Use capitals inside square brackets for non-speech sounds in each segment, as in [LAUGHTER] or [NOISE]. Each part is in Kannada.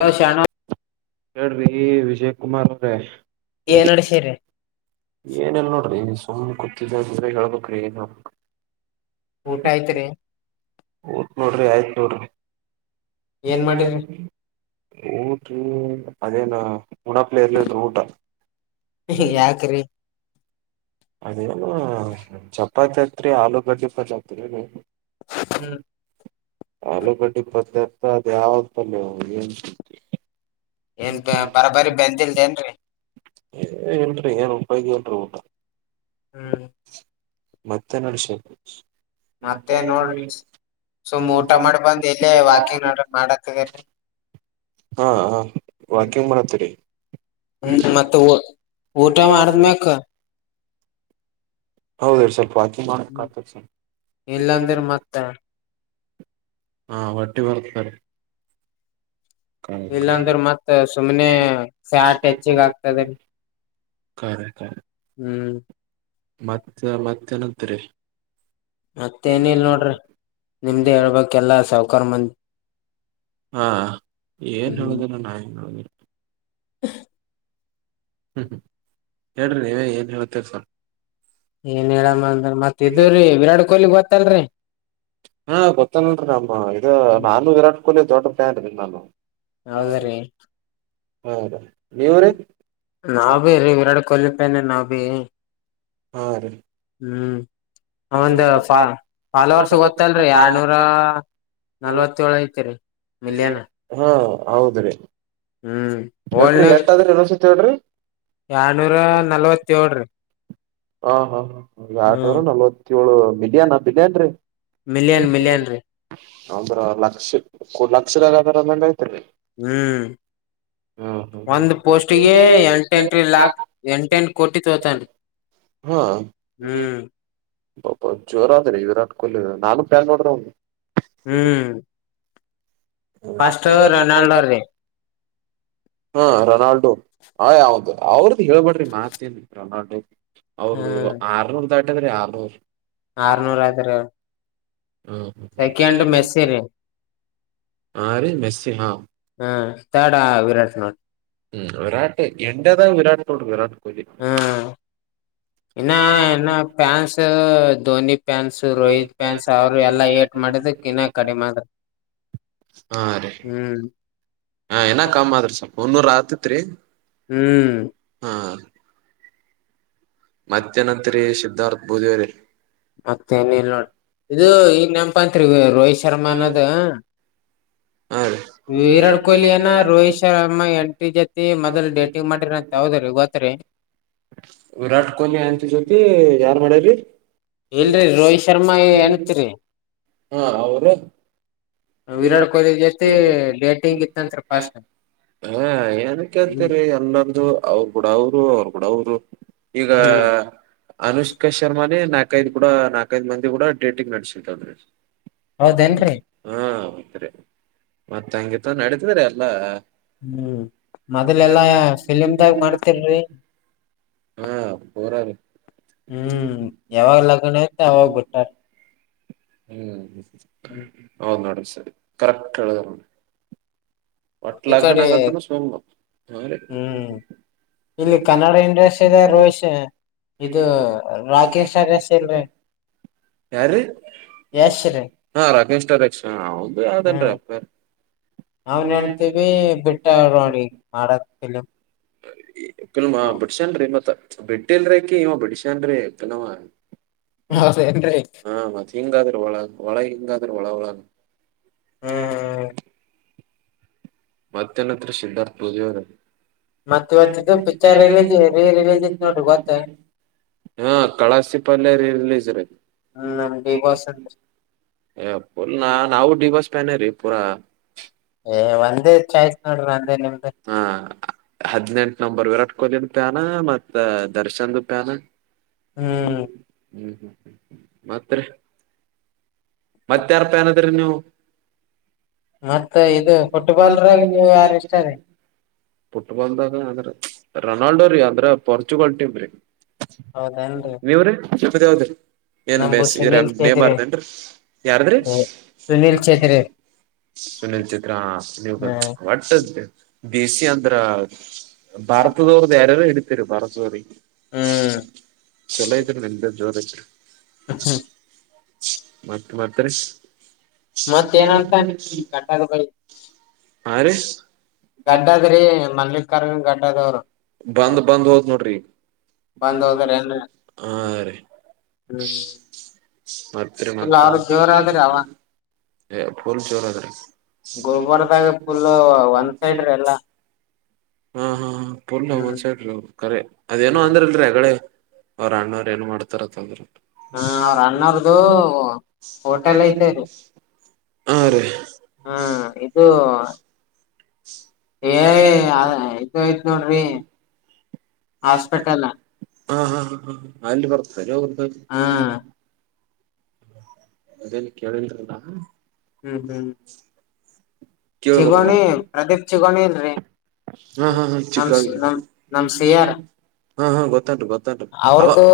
ಹ ಶಣ ಹೇಳ್ರಿ ವಿಜಯ್ ಕುಮಾರ್ ಅವ್ರೆ ಏ ನೋಡ ಸೇರಿ್ರರಿ, ಏನೆಲ್ಲ ನೋಡ್ರಿ ಹ್ಮ ಕೂತ್ತಿದ್ದ ಅಂದ್ರೆ ಹೇಳ್ಬ್ರೀ ಏನ್ು ಊಟ ಐತ್ರಿ ಓದ ನೋಡ್ರಿ ಆಯ್ತು [INAUDIBLE] ಏನ್ ಮಾಡಿರಿ ಮಲ್ಪಡ ಊಟಿ ಅದೇನ ಹಡಾಪ್ಲೇಲ್ಲದು ಊಟ ಯಾಕ್ರಿ ಅದೇನು ಚಪಾತಿ ಆತ್ರಿ ಆಲೂಗಡ್ಡಿ ಪಾತಿ ಹತ್ರಿ ಹ್ಮ ಹ್ಮ್ ಆಲೂಕಟ್ಟಿ ಪತ್ತ ಅದ ಯಾವ ತಮ್ಮಯ ನ್ ಎಲ್ ಬರಬರಿ ಬಂದಿಲ್ದೇನ್ರರಿ ಏ ಏನ್ ಉಪಾಯಿ ನ್ ಊಟಾ ಹ್ಮ್ ಮತ್ತೆ ನಡಸ ಮತ್ತೆ ನೋಡ್ರಿ ಸುಮ್ ಊಟ ಮಾಡಿ ಬಂದ್ ಎಲ್ಲೇ ವಾಕಿಂಗ್ ನಡ್ರ ಮಾಡತ್ತದರಿರಿ ಹಾ ಹ ವಾಕಿಂಗ್ ಮಾಡತ್ತೀರಿ ಹ್ಮ್ ಮತ್ತ ಊಟ ಮಾಡದ್ಮ್ಯಾಕ ಹೌದ ರೀ ಸ್ವಲ್ಪ ಮಾಡಾರ ಕತ ಇಲ್ಲಾಂದ್ರ ಮತ್ತ ಹಾ ವಟ್ಟಿ ಬರ್ತತರ ಇಲ್ಲಾಂದ್ರ ಮತ್ ಸುಮ್ನೆ ಫ್ಯಾಟ್ ಹೆಚ್ಚಿಗ್ ಆಗ್ತದರಿ ಹ್ಮ್ ರ ಮತ್ತ ಮತ್ತೆ ನಂತರಿ ಮತ್ತ ಏನ ಇಲ್ ನೋಡ್ರಿ ನಿಮ್ದ ಹೇಳ್ಬೇಕ ಎಲ್ಲಾ ಸೌ ಕರ್ಮಂ ಹಾ ಏನ್ ಹೇಳುದರ ನಾ ಏನ್ ಹೇಳುದೀನ [INAUDIBLE] ಹ್ಮ್ ಹೇಳ್ರಿ ನೀವ ಏನ್ ಹೇಳ್ತೀರಿ ಸರ್ ಏನ್ ಹೇಳಮ್ಮ ಅಂದ್ರ ಮತ್ ಇದ್ರರಿ ವಿರಾಟ್ ಕೊಹ್ಲಿಗ್ ಗೊತ್ತಲ್ರರಿ ಹಾ ಗೊತ್ತಲ್ಲಲ್ರರಿ ನಮ್ಮ ಇದು ನಾನು ವಿರಾಟ್ ಕೊಹ್ಲಿ ಜರ್ಟರ್ ಪ್ಯಾಂಟ್ ಬನ್ನ ನಾನು ಹೌದ ರೀ ಹೌದಾ ನಾವ ಭ ಇೀ ವಿರಾಟ್ ಕೊಹ್ಲಿ ಪನೆ ನಾವವು ಹ ಹಾ ರೀ ಹ್ಮ್ ಒಂದ ಫಾಲ ವರ್ಷ ಗೊತ್ತಲ್ರಿ ಆರ್ನೂರ ನಲ್ವತ್ತಏಳು ಐತಿರಿ ಮಿಲಿಯನ್ ಹೌದ್ರೀ ಹ್ಮ್ ಎಲ್ರಿ ಓಲ್ಡ್ನಾಗ ಎಷ್ಟಾದ್ರೆ ಎ ಅಂತ ಹೇಳ್ರಿ ಎರಡ್ನೂರ ನಲ್ವತ್ತೇಳ್ರಿ ಹ ಹಾ ಹ ಹ್ಮ್ ಆಟವರ ನಲವತ್ತು [UNINTELLIGIBLE] ಇವಳು ಮಿಲಿಯಾನ ಬಿಲಿಯನ್ರೀ ಮಲಿಯನ್ ಮಲಿಯನ್ ರ ಹಂದ್ರ ಲಕ್ಷ ಲಕ್ಷದಾಗದ್ರಂಗ ಯತರಿ ಹ್ಮ್ ಒಂದು ಪೋಸ್ಟಿಗೆ ಎಂಟ ಎಂಟ್ರಿ ಹಾ ಲಾಕ್ ಎಂಟ ಎಂಟ ಕೋಟಿ ತೋತಾನೆ ಹ್ಮ ಬಾ ಜೋರ ಅದ್ರಿ ವಿರಾಟ್ ಕೊಹ್ಲಿ ನಾನು ಬ್ಯಾಲ್ ನೋಡ್ರಿ ಅವ್ ಹ್ಮ್ ಫಸ್ಟ್ ರೊನಾಲ್ಡೋ ಅ ರ ಹಾ ರೊನಾಲ್ಡೊ ಆ ಅವಾವ್ದ ಅವ್ರದ್ದು ಹೇಳ್ಬಡ್ರಿ ಮಾತೇನ್ ರೊನಾಲ್ಡೋ ಅವೌ್ರದು ಆರ್ನೋ ಅ ಅಂದರೆ ಆ ಆರನೂರ ಆತ್ ಹ್ಮ್ ಮೆಸ ಹಾ ರ ಮೆಸ ಹಾ ತ ಸ್ನ ಹ್ಮ್ ವಿರಾಟ್ ಎೇದಾ ವಿರಾಟ ತೋಡ್ ವಿರಾಟ್ ಕೊಹ್ಲಿ ಹ್ಮ ನ್ನ ಫ್ಯಾನ್ಸ್ ಧವನಿ ಏಟ್ ಮಾಡಿದಕ್ ಇನ್ನ ಕಡಿಮೆ ಆದ್ರ ಹಾ ರೀ ಹ್ಮ್ ಹ ಏನ ಕಮ್ಮ್ ಆದ್ರಿ ಒನ್ನೂರ ಆತತ್ರಿ ಹ್ಮ್ ಹಾ ಮಧ್ಯ್ಯಾನತ್ರಿ ಸಿದ್ಧಾರ್ಥ ಬೂದವರಿ ಮತ್ತೆನಲ್ ನೋಡಿ ಇದು ಈ ನೆಪಾಂತ್ರಿಗರು ಶರಮಾನದ ಹಾ ರ ಏನ ರೋಹಿತ್ ಶರ್ಮಾ ಎಂಟ್ರಿ ಜತಿ ಮೊದಲ್ ಡೇಟಿಂಗ್ ಮಾಡಿರ ಅಂತ ಹೌದ್ರೀ ಗೊತ್ರಿ ವಿರಾಟ್ ಕೊಹ್ಲಿ ಅಂತ ಜೊತೆ ಯಾರ್ ಮಾಡ್ಯರಿ ಇಲ್ರಿ ರೋಹಿತ್ ಶರ್ಮಾ ಏ ಅನ್ತ್ರಿ ಾ್ ಡೇಟಿಂಗ್ ಇತ್ತಂತ್ರಿ ಫಸ್ಟ್ ಹಾ ಏನ್ ಹ್ಮ್ ಕೇಳ್ತೀರಿ ಎಲ್ಲೊಂದು ಅವ್ರ ಕೂಡ ಅವರು ಅವ್ರ ಕೂಡ ಅವರು ಈಗ ಅನುಷ್ಕಾ ಶರ್ಮಾದೆ ನ ನಾಕೈದು ಕೂಡ ನಾಲ್ಕೈದ ಮಂದಿ ಕೂಡೇಟಿ ನಡ್ಸಿತದ್ರಿ. ಹೌದೇನ್ರಿ? ಹೌದ್ರಿ, ಮತ್ತ ಹಂಗಿತ ನಡಿತದ್ರಿ ಎಲ್ಲಾ. [UNINTELLIGIBLE] ಹ್ಮ್ ಹ್ಮ ಮೊದಲೆಲ್ಲಾ ಫಿಲಿಮ್ದಾಗ ಮಾಡ್ತಿರ್ರಿ ಹ್ಮ್ ಯಾವಾಗ ಲಗ್ನ ಐತಿ ಅವಾಗ ಬಿಟ್ಟಾರ ಹ್ಮ್. ಹ ಹ್ಮ [UNINTELLIGIBLE] ಕರೆಕ್ಟ್ ಆಳೆ ಈ ಒಟ್ಲಕ ಕಡೆ ನಂತ ಸೋ [UNINTELLIGIBLE] ಹ್ಮ್ ಇಲ್ಲಿ ಕನ್ನಡ ಇಂಡಸ್ಟ್ರಿದ ರೋಹಿತ್ ಶೆ- ಇದು ರಾಕೇಶ್ ಅರಸ್ ಇಲ್ರಿ ಯಾರ್ರಿ ಯಶ್ ಹ ರಾಕೇಶ್ ಕ್ಷ ಅವ ಯಾವ್ದನ್ ಅವನ್ ಹೆಂಡ್ತಿನು ಬಿಟ್ಟಳ್ ನೋಡ್ರಿ ಮಾಡದ್ ಫಿಲಮ್. ಸರಿ ಕೆಲ್ಮ ಬಿಡ್ಸೇನ್ರಿ ಇಪ್ಪತ್ತ್ ಬಿಟ್ಟಿಲ್ರಕಿ ಇವ ಬಿಡಶನ್ರೀ ಫಿಲಮ ಹೌದೇನ್ರಿ ಹಾ ಮತ್ತ ಹಿಂಗಾದ್ರೆ ಒಳಗ ಒಳಗ ಹಿಂಗಾದ್ರ ಒಳ ಒಳ ಹ್ಮ್ ಮತ್ತೇನತ್ರ ಸಿದ್ಧಾರ್ಥ ಪೂಜಿಯದು? ಮತ್ ಇವತ್ ಇದು ಪಿಕ್ಚರ್ ರಿಲೀಸ್ ರೀ ರಿಲೀಸ್ ಇತ್ ನೋಡ್ರಿ ಗೊತ್ತ [UNINTELLIGIBLE] ಹಾ ಕಳಸಿಪಾಲ್ಯ ರಿರಿಲೀಜ್. ತ್ತುರಿ. ಹ್ಮ್ ನಮ್ ಬಿಗ್ ಬಾಸ್ ಅಂತ [UNINTELLIGIBLE] ಯಪ್ಪಾ ನವು ಡಿಬಾಸ್ ನ್ ರೀ ಪೂರಾ ಏ ಒಂದೆ ಹಾ ಹದಿನೆಂಟು ನಂಬರ್ ವಿರಾಟ್ ಕೊಲಿನ್ ಪ್ಯಾನ ಮತ್ತ ದರ್ಶನ್ದ ಪ್ಯಾನ ಹ್ಮ್ ಹ್ಮ್ ಹ್ಮ್ ಮತ್ತ ಮತ್ತೆ ಯಾರ ಫ್ಯಾನ್ ಆದ್ರಿ ನೀವು? ಮತ್ತೆ ಇದು ಫುಟ್ಬಾಲ್ರಿ. ಫುಟ್ಬಾಲ್ದಾಗ ಅ ರೊನಾಲ್ಡೋ ರೀ ಅಂದ್ರೆ ಪೋಾರ್ಚುಗಲ್ ಟೀಮ ರೀ. ಹೌದನ್ರಿ ನೀವ್ರೀ ನಿಮ್ದು ಯಾವದ್ರಿ? ಏನ್ ನಮು ಬೇಸ್ ಇದ ಸುನೀಲ್ ಚೇತ್ರಿ ನೇಮಾರ್ ಯಾರದ್ರಿ ಸುನೀಲ್ ಚೇತ್ರಿ ಸುನಿಲ್ ಚೆಟ್ರಿ ನೀವ ಬಂತ ಹ್ಮ್ ಒಟ್ಟಂತೆ ದೇಸಿ ಅಂದ್ರ ಭಾರತದೋರ್್ದ ಯಾರಾರೂ ಇಡ್ತರು ಭಾರತದೋರಿ ಹ್ಮ ಹ್ಮ್ ಚಲೋ ಇದ್ರ ನಿನ್್ದ ಜೋರ ಹ [INAUDIBLE] ಹ್ಮ ಮತ್ತೆ ಮತ್ತ ರೀ ಮತ್ತ ಏನಂತ ಕಟಲು ಹಾ ರೀ [UNINTELLIGIBLE] ಗಡ್ಡಾದರಿೀ ಮಲ್ಲಿ ರ ಕಟ್ಟದರ [UNINTELLIGIBLE] ಬಂದ್ ಬಂದ್ ಹೋದ್ ನೋಡ್ರ [UNINTELLIGIBLE] ಬಂದ್ ಹೋದ್ರ ಏನ್ರಿ ಹಾ ರೀ ಹ್ಮ್ ಅ [UNINTELLIGIBLE] ಫುಲ್ ಅವ್ರ [UNINTELLIGIBLE] ಜೋರ ಆದ್ರಿ ಅವ ಹ ಪೂಲ್ ಜೋರಾದ್ರಿ ಗುಲ್ಬರ್ದಾಗ ಫುಲ್ ಗೋಬ [UNINTELLIGIBLE] ಒಂದ್ ಬ ಸೈಡ್ ರೀ ಎಲ್ಲಾ ಹಾ ಹಾ ಹ [UNINTELLIGIBLE] ಹ್ಮ್ ಒನೆಸೈಡ್ ಕರೆ ಹ ಅದೇನೋ ಅಂದ್ರಲ್ರಿ ಹೆಗಗಳಡೆ ಅವ್ರ ಅಣ್ಣವ್ರ ಏೋನೋ ಮಾಡ್ತಾರಂದ್ರ ಅವ್ರ ಅಣ್ಣರ್ದು ಹೋಟೆಲ್ ಐತೆ ರೀ ಹಾ ರ ಹ್ಮ್ ಇದು [UNINTELLIGIBLE] ಏ ಆಯ್ತ ಆಯ್ತ ನೋಡ್ರಿ ಹಾಸ್ಪಿಟಲ್ ಹ ಹ ಹ ಹ ಅಲ್ಲಿ ಬರ್ತಾರೆ ಅವ್ರು ಹಾ ಹ್ಮ್ ಅದೇಲ್ಲಿ ಕೇಳಾರಲ್ಲ [INAUDIBLE] ಹ್ಮ ಹ್ಮ್ ಹ್ಮ್ [INAUDIBLE] ಕ ಹಾ ಚಿಗೋಣಿ ಪ್ರದೀಪ್ ಚಿಗೋಣಿ ಇಲ್ರಿ [UNINTELLIGIBLE] ಹಾ ಹಾ ಚ ನಮ್ ಹಾ ನಮ್ ನಮ್ ಸಿಯಾರ್ ಹಾ [UNINTELLIGIBLE] ಗೊತ್ತತು ಗೊತ್ತತು ಅವ್ರದುು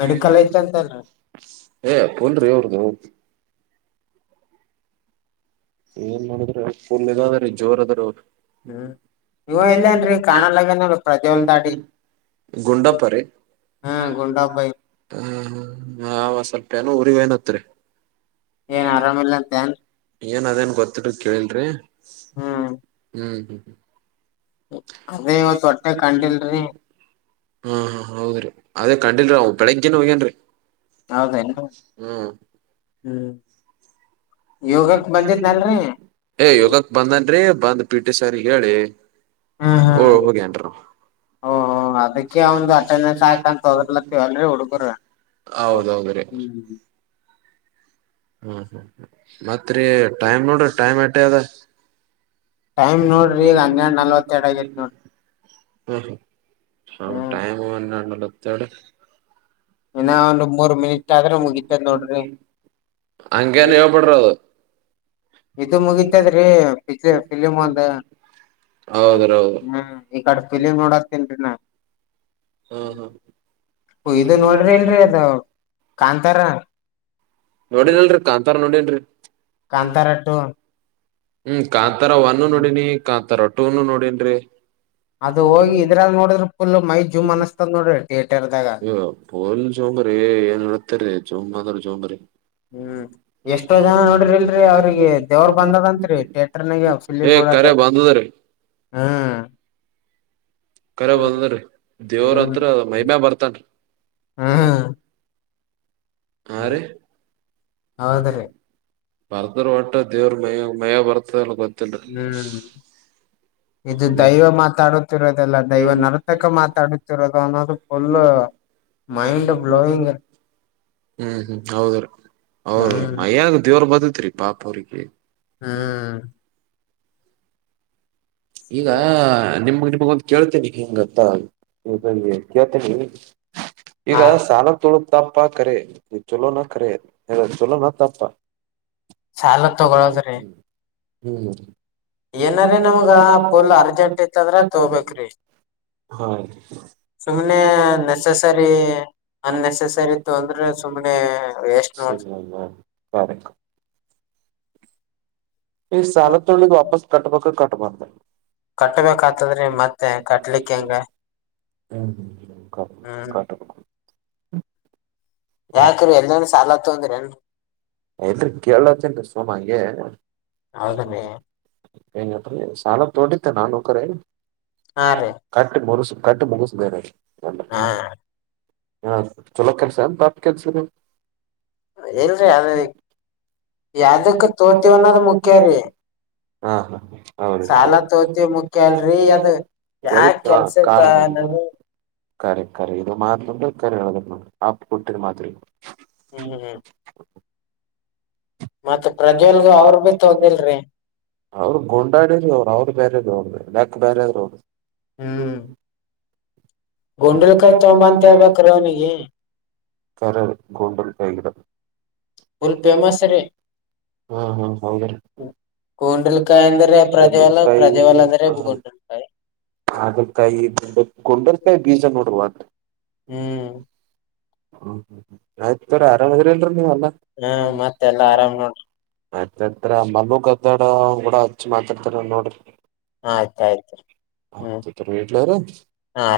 ಮೆಡಿಕಲ್ ಐತ್ ಅಂತಲ್ರಿ ಏ ಪನ್ರಿೀ ಅವರ್ದು ಏನ್ ಮಾಡಿದ್ರ ಪೂಮ ಅದ್ರೀ ಜೋರ್ ಅದ್ರರು ಹ್ಮ್ ಇವ ಇಲ್ಲನ್ರಿ ಕಾಣಲ್ಲಗನಲ್ ಪ್ರಜ್ವಲ್ ದಾಡಿ [UNINTELLIGIBLE] ಗುಂಡಪ್ಪ ರೀ ಹ್ಮ ಗುಂಡಬ್ಬೈ ಹ ಸ್ವಲ್ಪ ನೋ [UNINTELLIGIBLE] ಉರಿವೇನತ್ರರಿ ಏನ್ ಆರಾಮಿಲ್ಲ ಅಂತಏನ್ ಏನ್ ಅದೇನ್ ಗೊತ್ತಿರದ್ ಕೇಳಲ್ರಿ ಹ್ಮ ಹ್ಮ್ ಹ್ಮ್ ಹ್ಮ್ ಹ್ಮ ಅದೇ ಇವತ್ ಹೊಟ್ಟೆ ಕಂಡಿಲ್ರಿ ಹಾ ಹಾ ಹೌದ ರೀ ಅದೇ ಕಂಡಿಲ್ರೀ ಅವ್ ಬೆಳಿಗ್ಗೆನ್ ಹೋಗ್ಯನ್ರಿ ಹೌದೇನ್ ಹ್ಮ್ ಹ್ಮ್ ಬ ಯೋಗಕ್ ಬಂದಿದ್ನಲ್ರಿ ಏ ಯೋಗಕ್ ಬಂದನ್ರಿ ಪ್ಪ ಅಂದ ಪಿ ಟಿ ಸಾರಿ ಹೇಳಿ ಹ ಹ್ಮ್ ಓ ಹ್ಮ್ ಹೋಗಿಟ ಓ ಅದಕ್ಕೆ ಅವಂದು ಅಟೆಂಡೆನ್ಸ್ ಹಾಕಂತ ಹೋದರ್ಲತ್ತವಲ್ರಿ ಹುಡುಗರು ಹೌದೌದ ರೀ ಹ್ಮ್ ಹ್ಮ್ ಹ್ಮ್ ಮತ್ರಿ ಟೈಮ್ ನೋಡ್ರಿ ಟೈಮ್ ಎಟ ಅದ ಟೈಮ್ ನೋಡ್ರಿ ಈಗ ಹನ್ನೆರಡ್ ನಲ್ವತ್ತೆರಡ್ ಆಗೇತ್ ನೋಡ್ರಿ ಹ ಹ್ಮ್ ಟೈಮ್ ತ್ತ ಇನ್ನ ಒಂದ ಮೂರ್ ಮಿನಿಟ್ ಆದ್ರೆ ಮುಗಿತದ ನೋಡ್ರಿ ಹಂಗಗೆನು ಹೇಳ್ ಬಿಿಡ್ರೋದು ಇದು ಮುಗತದ್ರಿ ಫಿಲಿಮ್ ಒಂದ ಹೌದ್ರಿ ಹೌದು ಈ ಕಡೆ ಫಿಲಿಮ್ ನೋಡತನ್ರಿೀ ನ ಹಾ ಇದು ನೋಡ್ರಿ ಇಲ್ರರಿ ಅದ ಕಾಂತಾರ ನೋಡಿಿನ ಅಲ್ರರಿ ಕಾಂತಾರ ನೋಡಿಲ್ರಿ ಹ್ಮ ಕಾಂತಾರಟ್ಟು ಹ್ಮ್ ಕಾಂತಾರ ಒವನ್ನು ನೋಡಿನಿ ಕಾಂತಾರ ೂನು ನೋಡನ್ರಿ ಅದು ಹೋಗಿ ಇದ್ರಲ್ ನೋಡಿದ್ರ ಫುಲ್ ಮೈ ಜೂಮ್ ಅನಸ್ತದ ನೋಡ್ರಿ ಥಿಯೇಟರ್ದಾಗ ಇ ಚೊಂಬ ಅಂದ್ರ ಚೋಂಬ್ರ ಹ್ಮ್ ಎಷ್ಟೋ ಜನ ನೋಡರಿಿ ಇಲ್ರರಿ ಅವ್ರಿಗೆ ದೇವ್ರ ಬಂದದಂತ್ರಿ ಟರ್ ಏ ನಫ ಕರೆ ಬಂದದ್ರೀ ಹ್ಮ್ ಕರ ಬಂದ್ರರಿ ದೇವ್ರಂ ಹ್ಮ್ ಮೈಮ್ಯಾ ಬರ್ತನ್ಿ ಹ್ಮ್ ಆರ ಹೌದ್ರಿ ಪರತರ ೋಟ ದೇವ್ರ ಮಯ ಮಯ ಬರ್ತ ಅ ಗೊತ್ತ ಹ್ಮ್ ಇದು ದೈವ ಮಾತಾಡುತ್ತಿರೋದೆಲ್ಲ ದವ ನರ್ತಕ ಮಾತಾ ಅಡತರನ್ನ ಫು ಮೈಂಡ್ ಬ್ಲೋಿಂಗ್ ಹ್ಮ್ ಹ್ಮ್ ಹ್ಮ ವರು ಬದುತ್ೀ ಪಾಪ ಅವ್ರಿಗೆ ಹ್ಮ್ ಈಗ ನಿಮ್ ಕೇಳ್ತೇನಿ ಹಿಂಗತ್ತ ಕೇಳ್ತೇನಿ ಹ ಈಗ ಸಾಲ ತೊಳ ತಾಪ್ಪಾೇ ಚಲೋ ನ ಕೇ ಚಲೋ ನ ತಾಪ್ಪಾ ಸಾಲ ತಗೊಳೋದ್ರಿ ಹ್ಮ್್ಮ ಏನಾರ ನಮ್ಗ ಫುಲ್ ಅರ್ಜೆಂಟ್ ಇತ್ತಂದ್ರ ತೋಬೇಕ್ರಿ ಸುಮ್ನೆ ನೆಸಸರಿ ಯತ ಅನ್ನೆಸಸರಿ ತೊಂದ್ರೆ ಸುಮ್ನೆ ವೇಸ್ಟ್ ನೋಡ್ರಿ ನಿ ಈ ಸಾಲ ತೊಳ ವಾಪಸ್ ಕಟ್ಟ ಪಕ್ಕ ಕಟ್ಟ ಬಂದದ ಕಟ್ಬೇಕ ಆತದ್ರಿ ಮತ್ತೆ ಕಟ್ಲಿಕ್ ಹೆಂಗ ಹಾ ಹ ಕ ಕಟ್ಟು ಹ್ಮ ಯಾಕ್ರ ಎಲ್ಲ ಸಾಲ ತೊಂದ್ರೆನ್ ಯತ್ ಕೇಳಲತ್ತಂಗ ಸೋಮಗೆ ಹೌದ ರೀ ಸಾಲದ ತೋಡಿತ್ತ ನಾನುಕರ ಹಾ ಹ್ಮ್ ರೀ ಕಕ್ ಮರುಸ ಕಟ್ಟು ಮುಗಿಸಾರೆ ಹಾ ಹಾ ಚಲೋ ಕೆಲ್ಸ ಬಾಪ ಕೆಲ್ಸ ಹ ಯದಕ್ಕೆ ತೋತವಣಾದ ಮುಖ್ಯ ರ ಹಾ ಹಾ ಹ ಮುಖ್ಯ ಅಲ್ರಿ ಅದ್ ಯಾ ಕೆಲ್ಸಕ್ಕ ನಾನು ಕರೆ ಕರಿ ಇದು ಮಾತ್ರು ಕರಿೋದನ್ನು ಹಪ್ ಕೊಟ್ಟಿರ ಮಾತ್ರಿ ಹ್ಮ್ ಮತ್ ಪ್ರಜ್ವಲ್ಗ ಅವ್ರಗು ತೊಂದರೆ ಇಲ್ರೀ ಅವ್ರು ಗುಂಡ ಡಾಡ ಅವ್ರು ಅವ್ರರು ಬೇರೆವರು ಯಾಕ್ ಬೇರೆ ಆದ್ರರು ಹ್ಮ್ ಗುಂಡಲ್ಕಾಯ್ ತೊಂಬ ಕರರ್ ಗೋಂಡಲ್ ಕೈಗಿಡ ಫುಲ್ ಫೇಮಸ್ ರೀ ಹಾ ಹಾ ಹೌದ ಗೊಂಡಲ್ಕಾಯಿ ಅಂದ್ರೆ ಪ್ರಜ್ವಲ್ ಪ್ರಜ್ವಲ್ ಅಂದ್ರೆ ಗೊಂಡಲ್ಕಾಯಿ ಹಾಗಲ ಕಾಯಿ ಬೀಜ ನೋಡುವಂತ ಹ್ಮ್ ಹ್ಮ್ ಹ್ಮ್ ಆಯ್ತರಿ ಆರಾಮ್ ಇದ್ರಲ್ರರಿ ನೀವು ಹ್ಮ ಮತ್ತೆ ಎಲ್ಲಾ ಆರಾಮ್ ನೋಡ್ರಿ ಮಯ್ತ್ರ ಮನು ಗದ್ದಡ ಕೂಡ ಹಚ್ಚ ಮಾತಾಡ್ತಾರ ನೋಡ್ರಿ ಆಯ್ತಾಆಯ್ತುರಿ ಹ್ಮ್ ಆಯ್ತ್ ತೋರಿ ಇಡ್ಲರಿ ಹಾ